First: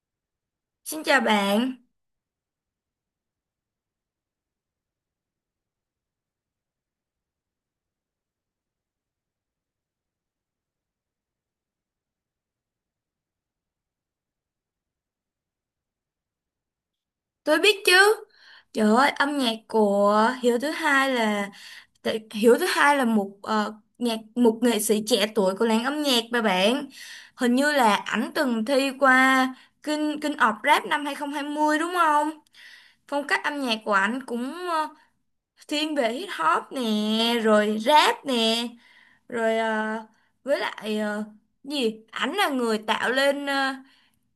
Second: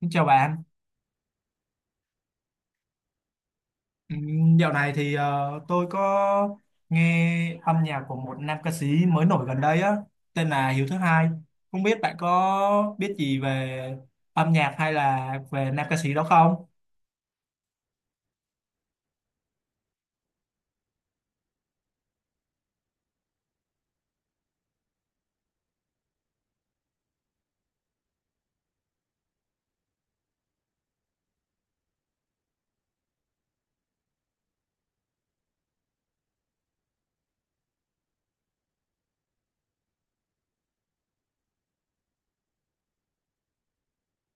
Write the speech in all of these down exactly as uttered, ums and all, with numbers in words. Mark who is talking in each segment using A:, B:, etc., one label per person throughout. A: Xin chào bạn.
B: Xin chào bạn,
A: Ừm, dạo này thì ờ, tôi có nghe âm nhạc của một nam ca sĩ mới nổi gần đây á, tên là Hiếu Thứ Hai. Không biết bạn có biết gì về âm nhạc hay là về nam ca sĩ đó không?
B: tôi biết chứ. Trời ơi, âm nhạc của Hiếu thứ hai là tại- Hiếu thứ hai là một ờ, nhạc một nghệ sĩ trẻ tuổi của làng âm nhạc mà bạn. Hình như là ảnh từng thi qua King King of Rap năm hai không hai không đúng không? Phong cách âm nhạc của ảnh cũng ờ, thiên về hip hop nè, rồi rap nè, rồi ờ, với lại ờ, gì? Ảnh là người tạo lên ờ,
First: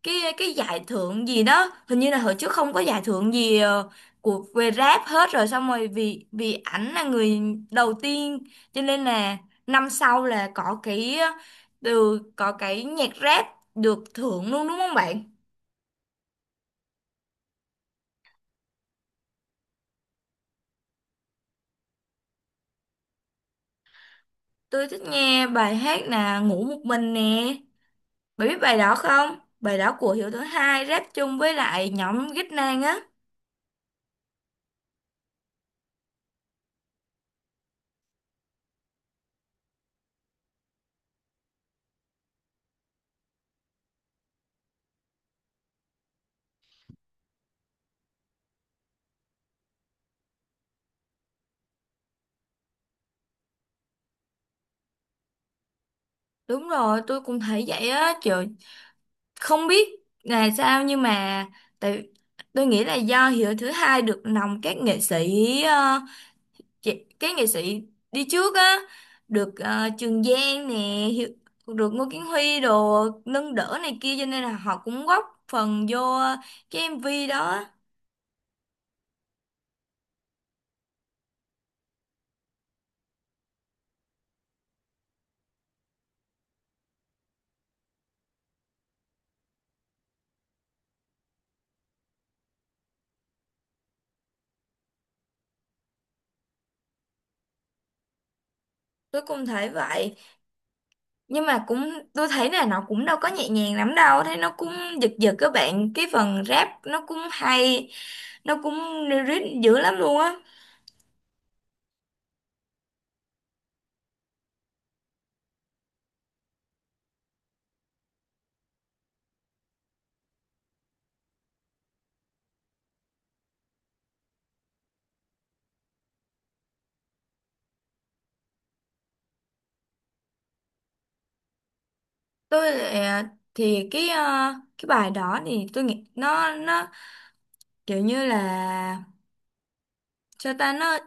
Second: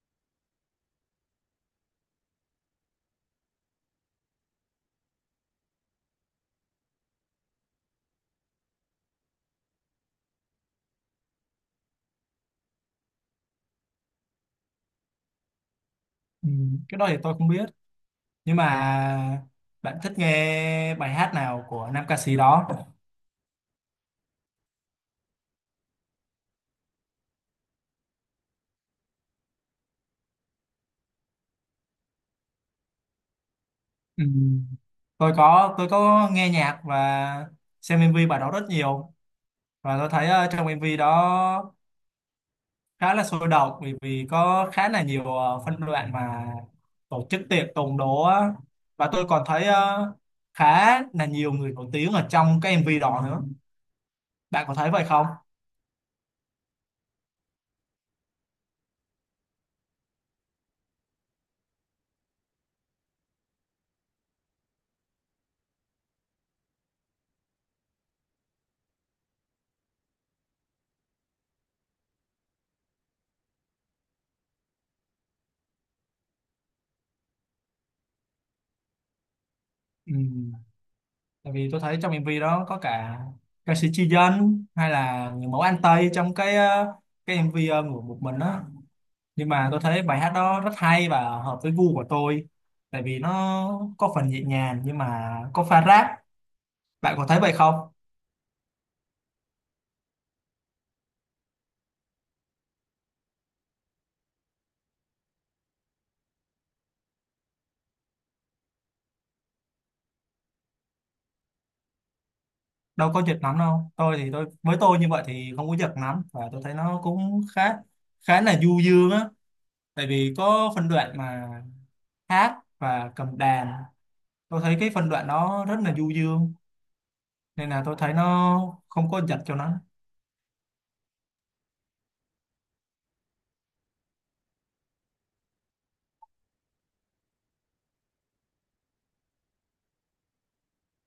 B: cái cái giải thưởng gì đó, hình như là hồi trước không có giải thưởng gì ờ, của về rap hết rồi, xong rồi vì vì ảnh là người đầu tiên, cho nên là năm sau là có cái ờ, từ có cái nhạc rap được thưởng luôn đúng không bạn?
A: Ừm, cái đó thì tôi không biết. Nhưng mà bạn thích nghe bài hát nào của nam ca sĩ đó?
B: Tôi thích nghe bài hát là Ngủ Một Mình nè, bạn biết bài đó không? Bài đó của Hiếu thứ hai rap chung với lại nhóm Ghít Nang á.
A: Ừm, tôi có tôi có nghe nhạc và xem em vê bài đó rất nhiều, và tôi thấy ờ, trong em vê đó khá là sôi động, bởi vì có khá là nhiều ờ, phân đoạn mà tổ chức tiệc tùng đó á. Và tôi còn thấy ờ, khá là nhiều người nổi tiếng ở trong cái em vê đó nữa. Bạn có thấy vậy không?
B: Đúng rồi, tôi cũng thấy vậy á. Trời, không biết là sao, nhưng mà tại tôi nghĩ là do Hiếu thứ hai được lòng các nghệ sĩ ờ, chị- các nghệ sĩ đi trước á, được ờ, Trường Giang nè, Hiếu, được Ngô Kiến Huy đồ nâng đỡ này kia, cho nên là họ cũng góp phần vô cái em vê đó.
A: Ừ. Tại vì tôi thấy trong em vê đó có cả ca sĩ Chi Dân hay là người mẫu An Tây trong cái ờ, cái em vê ờ, ngủ một mình đó. Nhưng mà tôi thấy bài hát đó rất hay và hợp với gu của tôi, tại vì nó có phần nhẹ nhàng nhưng mà có pha rap. Bạn có thấy vậy không?
B: Tôi cũng thấy vậy, nhưng mà cũng tôi thấy là nó cũng đâu có nhẹ nhàng lắm đâu, thấy nó cũng giật giật các bạn, cái phần rap nó cũng hay, nó cũng lyric dữ lắm luôn á.
A: Đâu có việc lắm đâu. Tôi thì tôi, với tôi như vậy thì không có việc lắm, và tôi thấy nó cũng khá, khá là du dương á. Tại vì có phân đoạn mà hát và cầm đàn, tôi thấy cái phân đoạn đó rất là du dương, nên là tôi thấy nó không có giật cho nó.
B: tôi lại- thì cái ờ, cái bài đó thì tôi nghĩ nó nó kiểu như là sao ta, nó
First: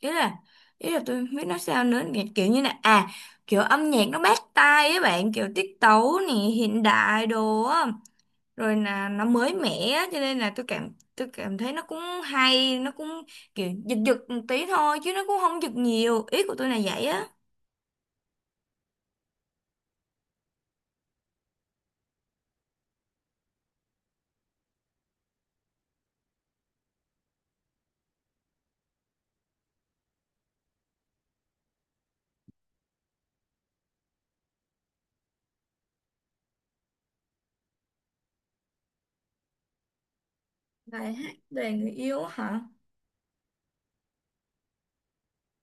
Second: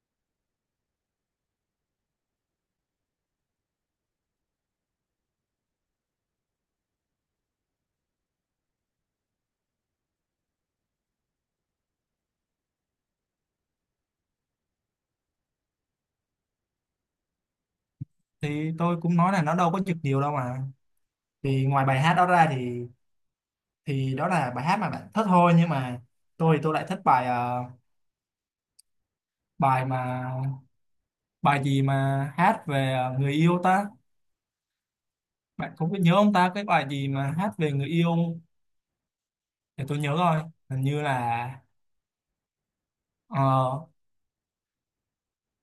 B: ý là ý là tôi không biết nói sao nữa, kiểu kiểu như là à, kiểu âm nhạc nó bắt tai ấy bạn, kiểu tiết tấu nè, hiện đại đồ á, rồi là nó mới mẻ á, cho nên là tôi cảm tôi cảm thấy nó cũng hay, nó cũng kiểu giật giật một tí thôi, chứ nó cũng không giật nhiều, ý của tôi là vậy á.
A: Thì tôi cũng nói là nó đâu có giật nhiều đâu mà. Thì ngoài bài hát đó ra thì thì đó là bài hát mà bạn thích thôi, nhưng mà tôi thì tôi lại thích bài ờ, bài mà, bài gì mà hát về ờ, người yêu ta. Bạn cũng biết nhớ ông ta cái bài gì mà hát về người yêu không? Để tôi nhớ rồi, hình như
B: Bài hát
A: là
B: về người yêu hả?
A: ờ,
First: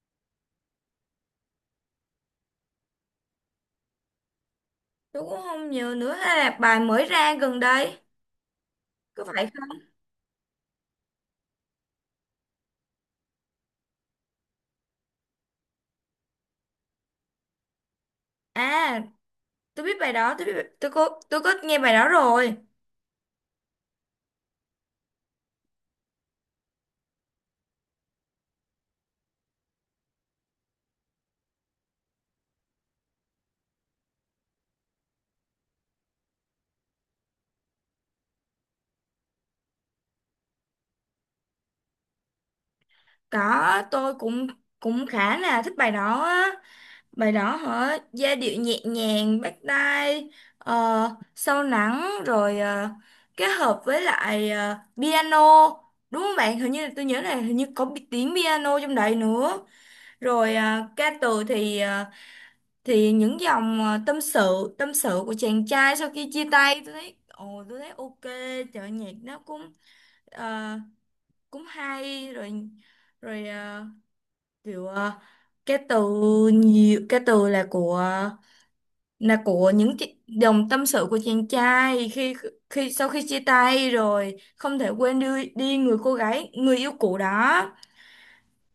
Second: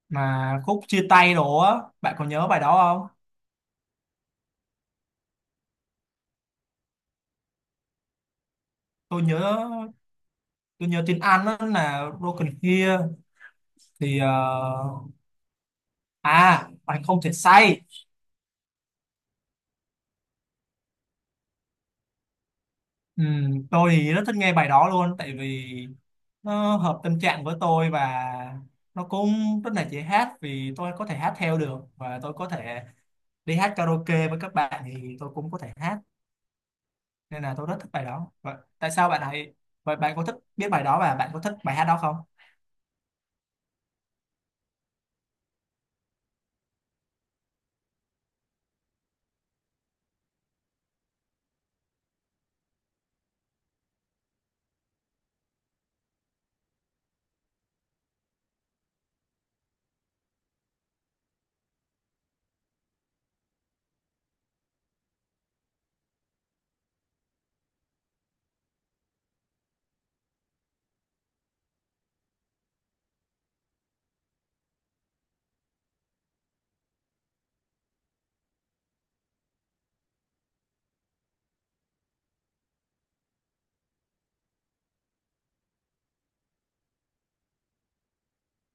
A: mà khúc chia tay đồ á. Bạn có nhớ bài đó không?
B: Tôi cũng không nhiều nữa, hay là bài mới ra gần đây?
A: tôi
B: Có phải
A: nhớ tôi nhớ tiếng Anh đó là Broken Here. Thì ờ, à, bạn không thể say.
B: à, tôi biết bài đó, tôi biết, tôi có tôi có nghe bài đó rồi.
A: Ừ, tôi thì rất thích nghe bài đó luôn, tại vì nó hợp tâm trạng với tôi, và nó cũng rất là dễ hát vì tôi có thể hát theo được, và tôi có thể đi hát karaoke với các bạn thì tôi cũng có thể hát. Nên là tôi rất thích bài đó. Vậy tại sao bạn lại, vậy bạn có thích biết bài đó và bạn có thích bài hát đó không?
B: Có, tôi cũng cũng khá là thích bài đó á. Bài đó hả? Giai điệu nhẹ nhàng, bắt tai, ờ, sâu lắng, rồi ờ, kết hợp với lại ờ, piano. Đúng không bạn? Hình như là tôi nhớ là hình như có bi- tiếng piano trong đấy nữa. Rồi ờ, ca từ thì ờ, thì những dòng ờ, tâm sự, tâm sự của chàng trai sau khi chia tay, tôi thấy ồ, tôi thấy ok, trời, nhạc nó cũng Ờ, cũng hay rồi, rồi ờ, kiểu ờ, cái từ, nhiều cái từ là của là của những chi- dòng tâm sự của chàng trai khi khi sau khi chia tay rồi, không thể quên đi đi người cô gái, người yêu cũ đó,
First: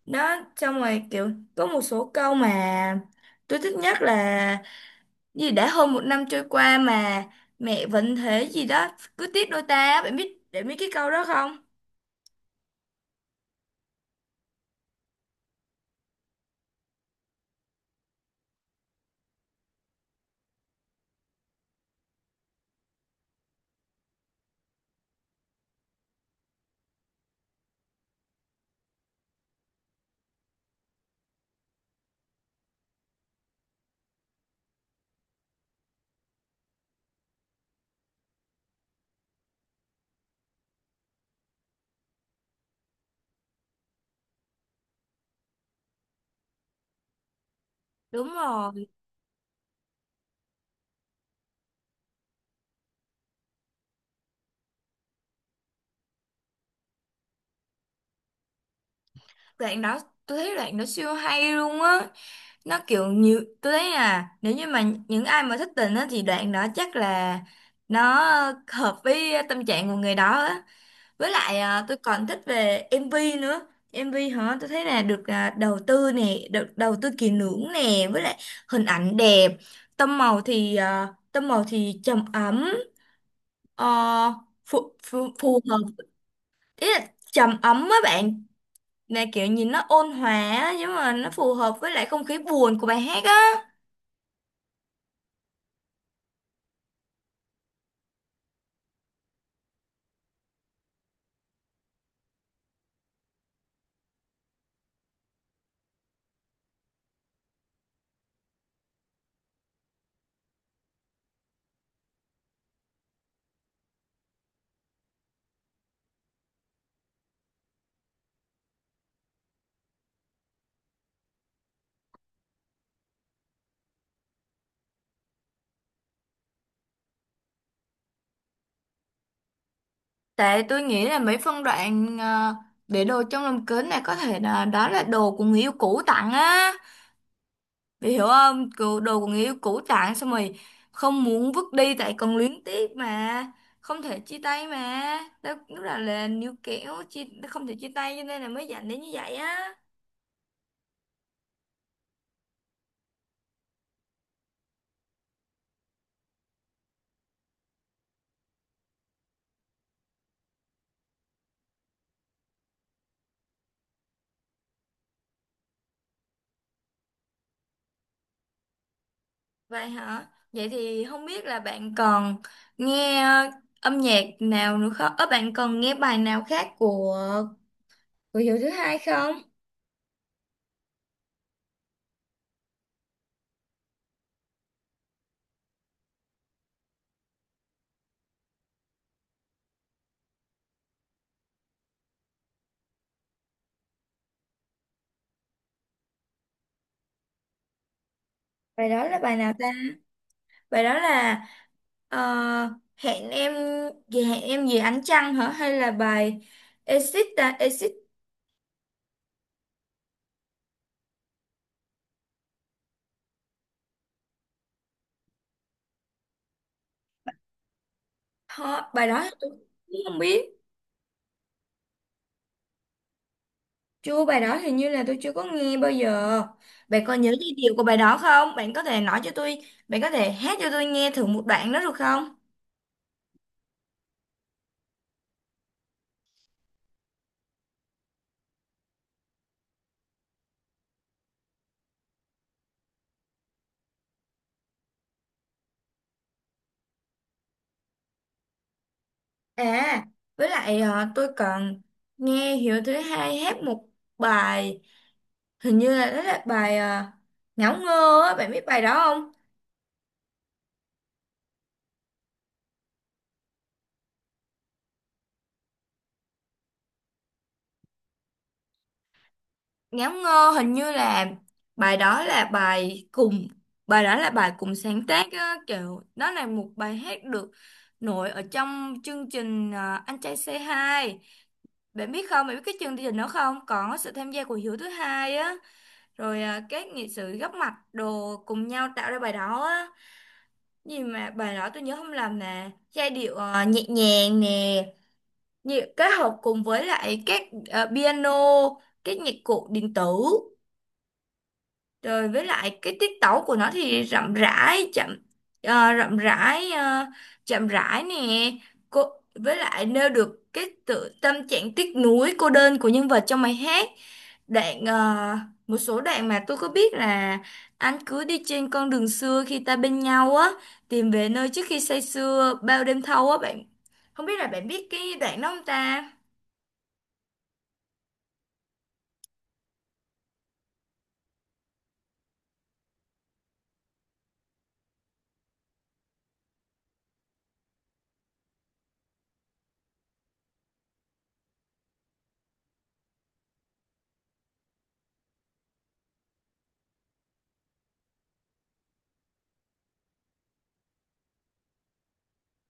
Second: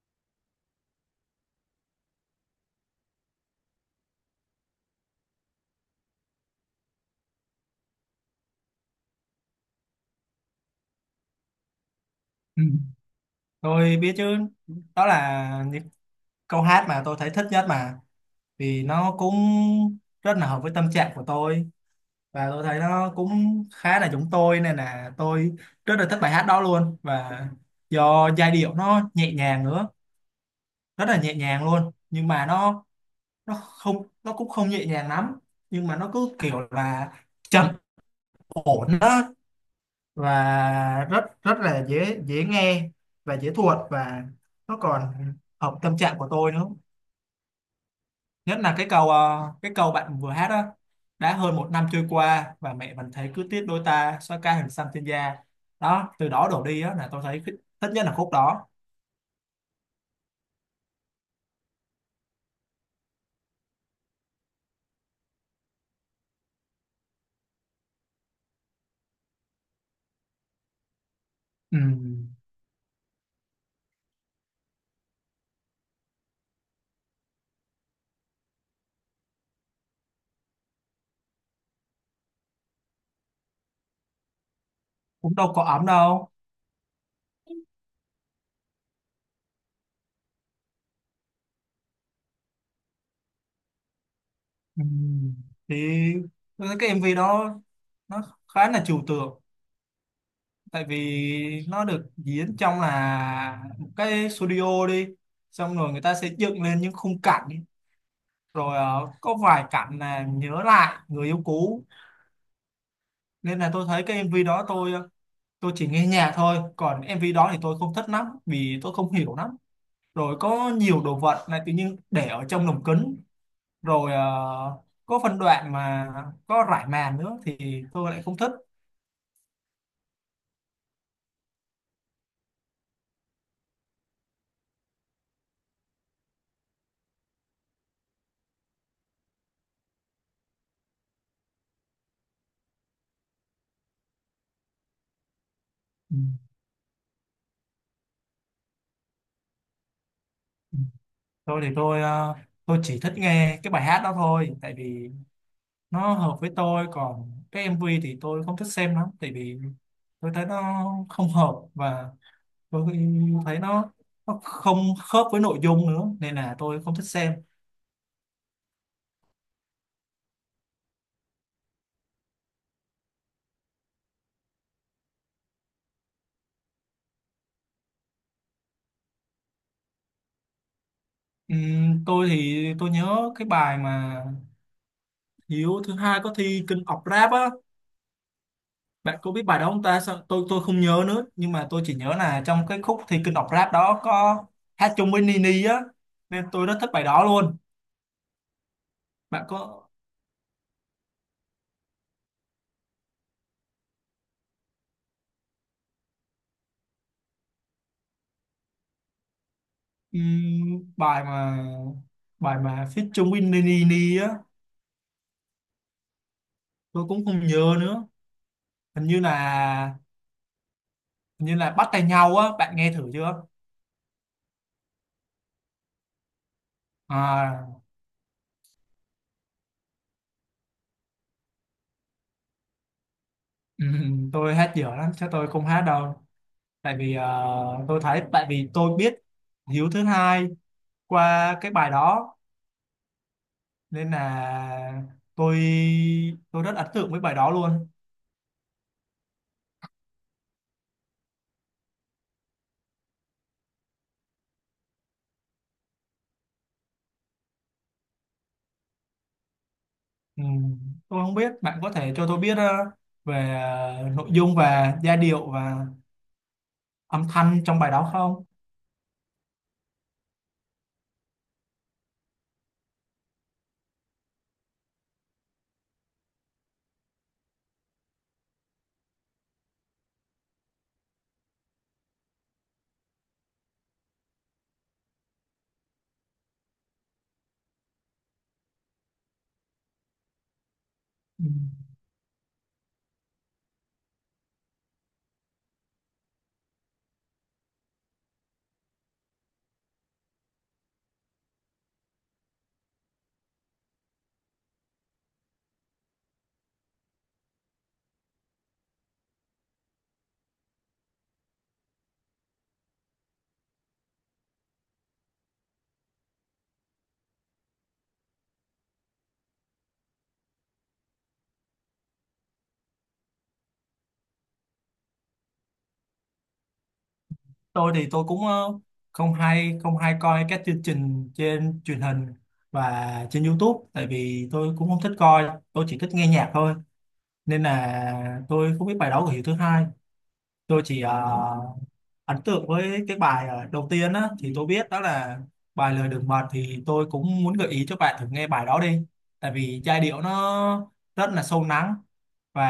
B: đó, xong rồi kiểu có một số câu mà tôi thích nhất là gì, đã hơn một năm trôi qua mà mẹ vẫn thế gì đó, cứ tiếc đôi ta, bạn biết để biết cái câu đó không?
A: Ừ. Tôi biết chứ. Đó là những câu hát mà tôi thấy thích nhất mà, vì nó cũng rất là hợp với tâm trạng của tôi, và tôi thấy nó cũng khá là giống tôi, nên là tôi rất là thích bài hát đó luôn. Và do giai điệu nó nhẹ nhàng nữa, rất là nhẹ nhàng luôn, nhưng mà nó nó không nó cũng không nhẹ nhàng lắm, nhưng mà nó cứ kiểu là trầm ổn đó, và rất rất là dễ dễ nghe và dễ thuộc, và nó còn hợp tâm trạng của tôi nữa.
B: Đúng
A: Nhất là
B: rồi,
A: cái câu ờ, cái câu bạn vừa hát đó, đã hơn một năm trôi qua và mẹ vẫn thấy cứ tiếc đôi ta xóa ca hình xăm trên da, đó từ đó đổ đi á, là tôi thấy thích, thích nhất là khúc đó.
B: đoạn đó, tôi thấy đoạn đó siêu hay luôn á, nó kiểu nhiều, tôi thấy là nếu như mà những ai mà thích tình á thì đoạn đó chắc là nó hợp với tâm trạng của người đó á. Với lại
A: Ừ.
B: à, tôi còn thích về em vê nữa. em vê hả, tôi thấy là được à, đầu tư nè, được đầu tư kỹ lưỡng nè, với lại hình ảnh đẹp, tông màu thì à, tông màu thì trầm ấm, ờ, phù, phù,
A: Cũng
B: phù
A: đâu có ấm
B: hợp
A: đâu.
B: Ý là trầm ấm á bạn, là kiểu nhìn nó ôn hòa á, nhưng mà nó phù hợp với lại không khí buồn của bài hát á.
A: Ừ. Thì tôi thấy cái em vê đó nó khá là trừu tượng, tại vì nó được diễn trong là một cái studio đi, xong rồi người ta sẽ dựng lên những khung cảnh ý. Rồi ờ, có vài cảnh là nhớ lại người yêu cũ, nên là tôi thấy cái em vê đó tôi ờ, tôi chỉ nghe nhạc thôi, còn em vê đó thì tôi không thích lắm vì tôi không hiểu lắm. Rồi có nhiều đồ vật này tự nhiên để ở trong lồng kính, rồi ờ, có phân đoạn mà có rải màn nữa thì tôi lại không thích.
B: Tại tôi nghĩ là mấy phân đoạn ờ, để đồ trong lòng kính này, có thể là đó là đồ của người yêu cũ tặng á, bị hiểu không? Kiểu đồ của người yêu cũ tặng, xong rồi không muốn vứt đi tại còn luyến tiếc mà, không thể chia tay mà, đó, lúc đó
A: Ừ.
B: là níu kéo chia, không thể chia tay, cho nên là mới dẫn đến như vậy á.
A: Tôi thì tôi ờ, tôi chỉ thích nghe cái bài hát đó thôi, tại vì nó hợp với tôi. Còn cái em vê thì tôi không thích xem lắm, tại vì tôi thấy nó không hợp, và tôi thấy nó nó không khớp với nội dung nữa, nên là tôi không thích xem.
B: Vậy hả? Vậy thì không biết là bạn còn nghe ờ, âm nhạc nào nữa không? Ờ, bạn còn nghe bài nào khác của của Hiếu thứ hai không?
A: Ừm, tôi thì tôi nhớ cái bài mà Hiếu thứ hai có thi King of Rap á. Bạn có biết bài đó không ta? Sao- tôi tôi không nhớ nữa, nhưng mà tôi chỉ nhớ là trong cái khúc thi King of Rap đó có hát chung với Nini á, nên tôi rất thích bài đó luôn.
B: Bài đó là bài
A: Bạn
B: nào ta?
A: có.
B: Bài đó là ờ, hẹn em gì, hẹn em gì ánh trăng hả? Hay là bài Exit ta? Exit
A: Ừm, bài mà, bài mà feat chung với Nini á, tôi cũng không nhớ nữa.
B: hả?
A: Hình
B: Bài
A: như
B: đó tôi
A: là,
B: cũng không biết.
A: hình như là bắt tay nhau á. Bạn nghe thử chưa?
B: Chưa, bài đó hình như là tôi chưa có nghe bao giờ. Bạn còn nhớ giai điệu của
A: À,
B: bài đó không? Bạn có thể nói cho tôi, bạn có thể hát cho tôi nghe thử một đoạn đó được không?
A: ừm, tôi hát dở lắm chắc tôi không hát đâu. Tại vì ờ, tôi thấy tại vì tôi biết Hiếu thứ hai qua cái bài đó, nên là tôi tôi rất ấn tượng với bài đó luôn.
B: À, với lại ờ, tôi còn nghe Hiếu thứ hai hát một bài, hình như là đó là bài ờ, Ngáo ngơ á, bạn biết bài đó không?
A: Ừm, tôi không biết, bạn có thể cho tôi biết ờ, về ờ, nội dung và giai điệu và âm thanh trong bài đó không?
B: Ngáo ngơ hình như là bài đó là bài cùng bài đó là bài cùng sáng tác á, kiểu đó là một bài hát được nổi ở trong chương trình ờ, Anh trai xê hai. Bạn biết không? Bạn biết cái chương trình đó không? Có sự tham gia của Hiếu thứ hai á, rồi ờ, các nghệ sĩ góp mặt đồ cùng nhau tạo ra bài đó á. Gì mà
A: Ừ.
B: bài đó tôi nhớ không lầm là giai điệu ờ, nhẹ nhàng nè, nhị- kết hợp cùng với lại các ờ, piano, các nhạc cụ điện tử, rồi với lại cái tiết tấu của nó thì rậm rãi chậm ờ, rậm rãi ờ, chậm rãi nè, cô với lại nêu được cái tự tâm trạng tiếc nuối cô đơn của nhân vật trong bài hát. Đoạn ờ, một số đoạn mà tôi có biết là anh cứ đi trên con đường xưa khi ta bên nhau á, tìm về nơi trước khi say sưa bao đêm thâu á bạn, không biết là bạn biết cái đoạn đó không ta?
A: Tôi thì tôi cũng ờ, không hay, không hay coi các chương trình trên truyền hình và trên YouTube, tại vì tôi cũng không thích coi, tôi chỉ thích nghe nhạc thôi, nên là tôi không biết bài đó của Hiếu thứ hai. Tôi chỉ ờ, ấn tượng với cái bài ờ, đầu tiên á, thì tôi biết đó là bài lời đường mật. Thì tôi cũng muốn gợi ý cho bạn thử nghe bài đó đi, tại vì giai điệu nó rất là sâu lắng, và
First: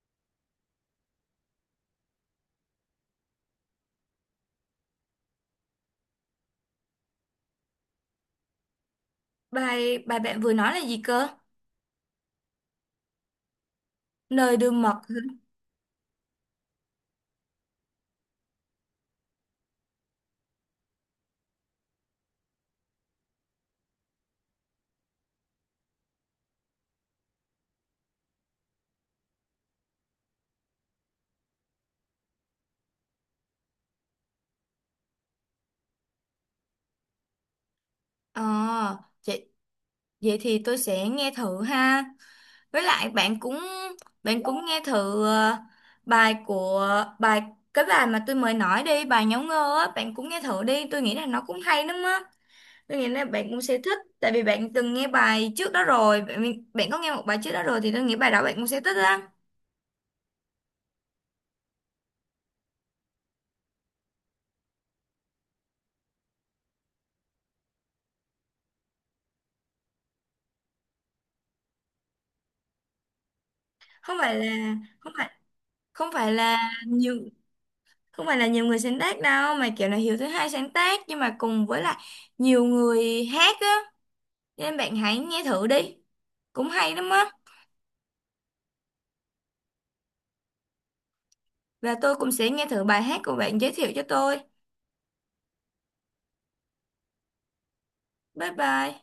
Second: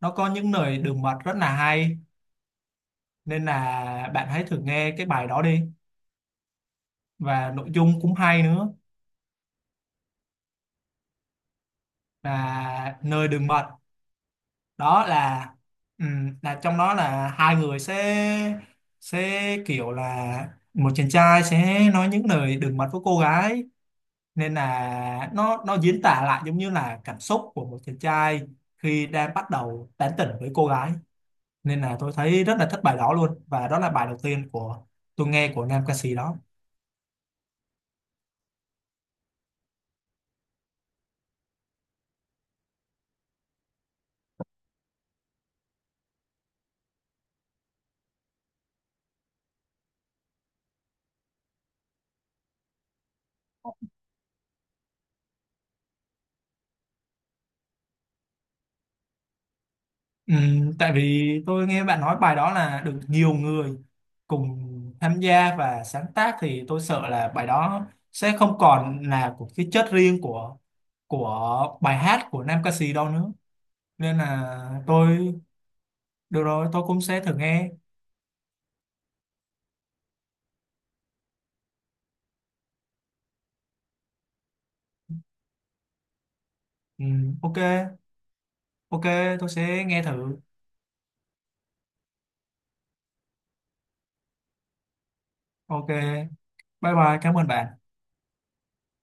A: nó có những lời đường mật rất là hay, nên là bạn hãy thử nghe cái bài đó đi, và nội dung cũng hay nữa.
B: Bài bài bạn vừa nói là gì cơ?
A: Là nơi đường mật.
B: Lời đường mật
A: Đó
B: hả?
A: là ừm, là trong đó là hai người sẽ sẽ kiểu là một chàng trai sẽ nói những lời đường mật với cô gái, nên là nó nó diễn tả lại giống như là cảm xúc của một chàng trai khi đang bắt đầu tán tỉnh với cô gái. Nên là tôi thấy rất là thích bài đó luôn, và đó là bài đầu tiên của tôi nghe của nam ca sĩ đó.
B: Ờ, à, vậy thì tôi sẽ nghe thử ha. Với lại bạn cũng bạn cũng nghe thử ờ, bài của bài cái bài mà tôi mới nói đi, bài Nháo Ngơ á, bạn cũng nghe thử đi, tôi nghĩ là nó cũng hay lắm á. Tôi nghĩ là bạn cũng sẽ thích tại vì bạn từng nghe bài trước đó rồi, bạn, bạn có nghe một bài trước đó rồi thì tôi nghĩ bài đó bạn cũng sẽ thích lắm.
A: Ừ, tại vì tôi nghe bạn nói bài đó là được nhiều người cùng tham gia và sáng tác, thì tôi sợ là bài đó sẽ không còn là của cái chất riêng của của bài hát của nam ca sĩ đâu nữa,
B: Không
A: nên
B: phải
A: là
B: là không phải
A: tôi,
B: không phải
A: được rồi,
B: là
A: tôi cũng
B: nhiều
A: sẽ thử nghe.
B: không phải là nhiều người sáng tác đâu, mà kiểu là Hiếu thứ hai sáng tác nhưng mà cùng với lại nhiều người hát á, nên bạn hãy nghe thử đi. Cũng hay
A: Ừ,
B: lắm á.
A: ok, ok, tôi sẽ nghe thử.
B: Và tôi cũng sẽ nghe thử bài hát của bạn giới thiệu cho tôi.
A: Ok, bye bye, cảm ơn bạn.
B: Bye bye.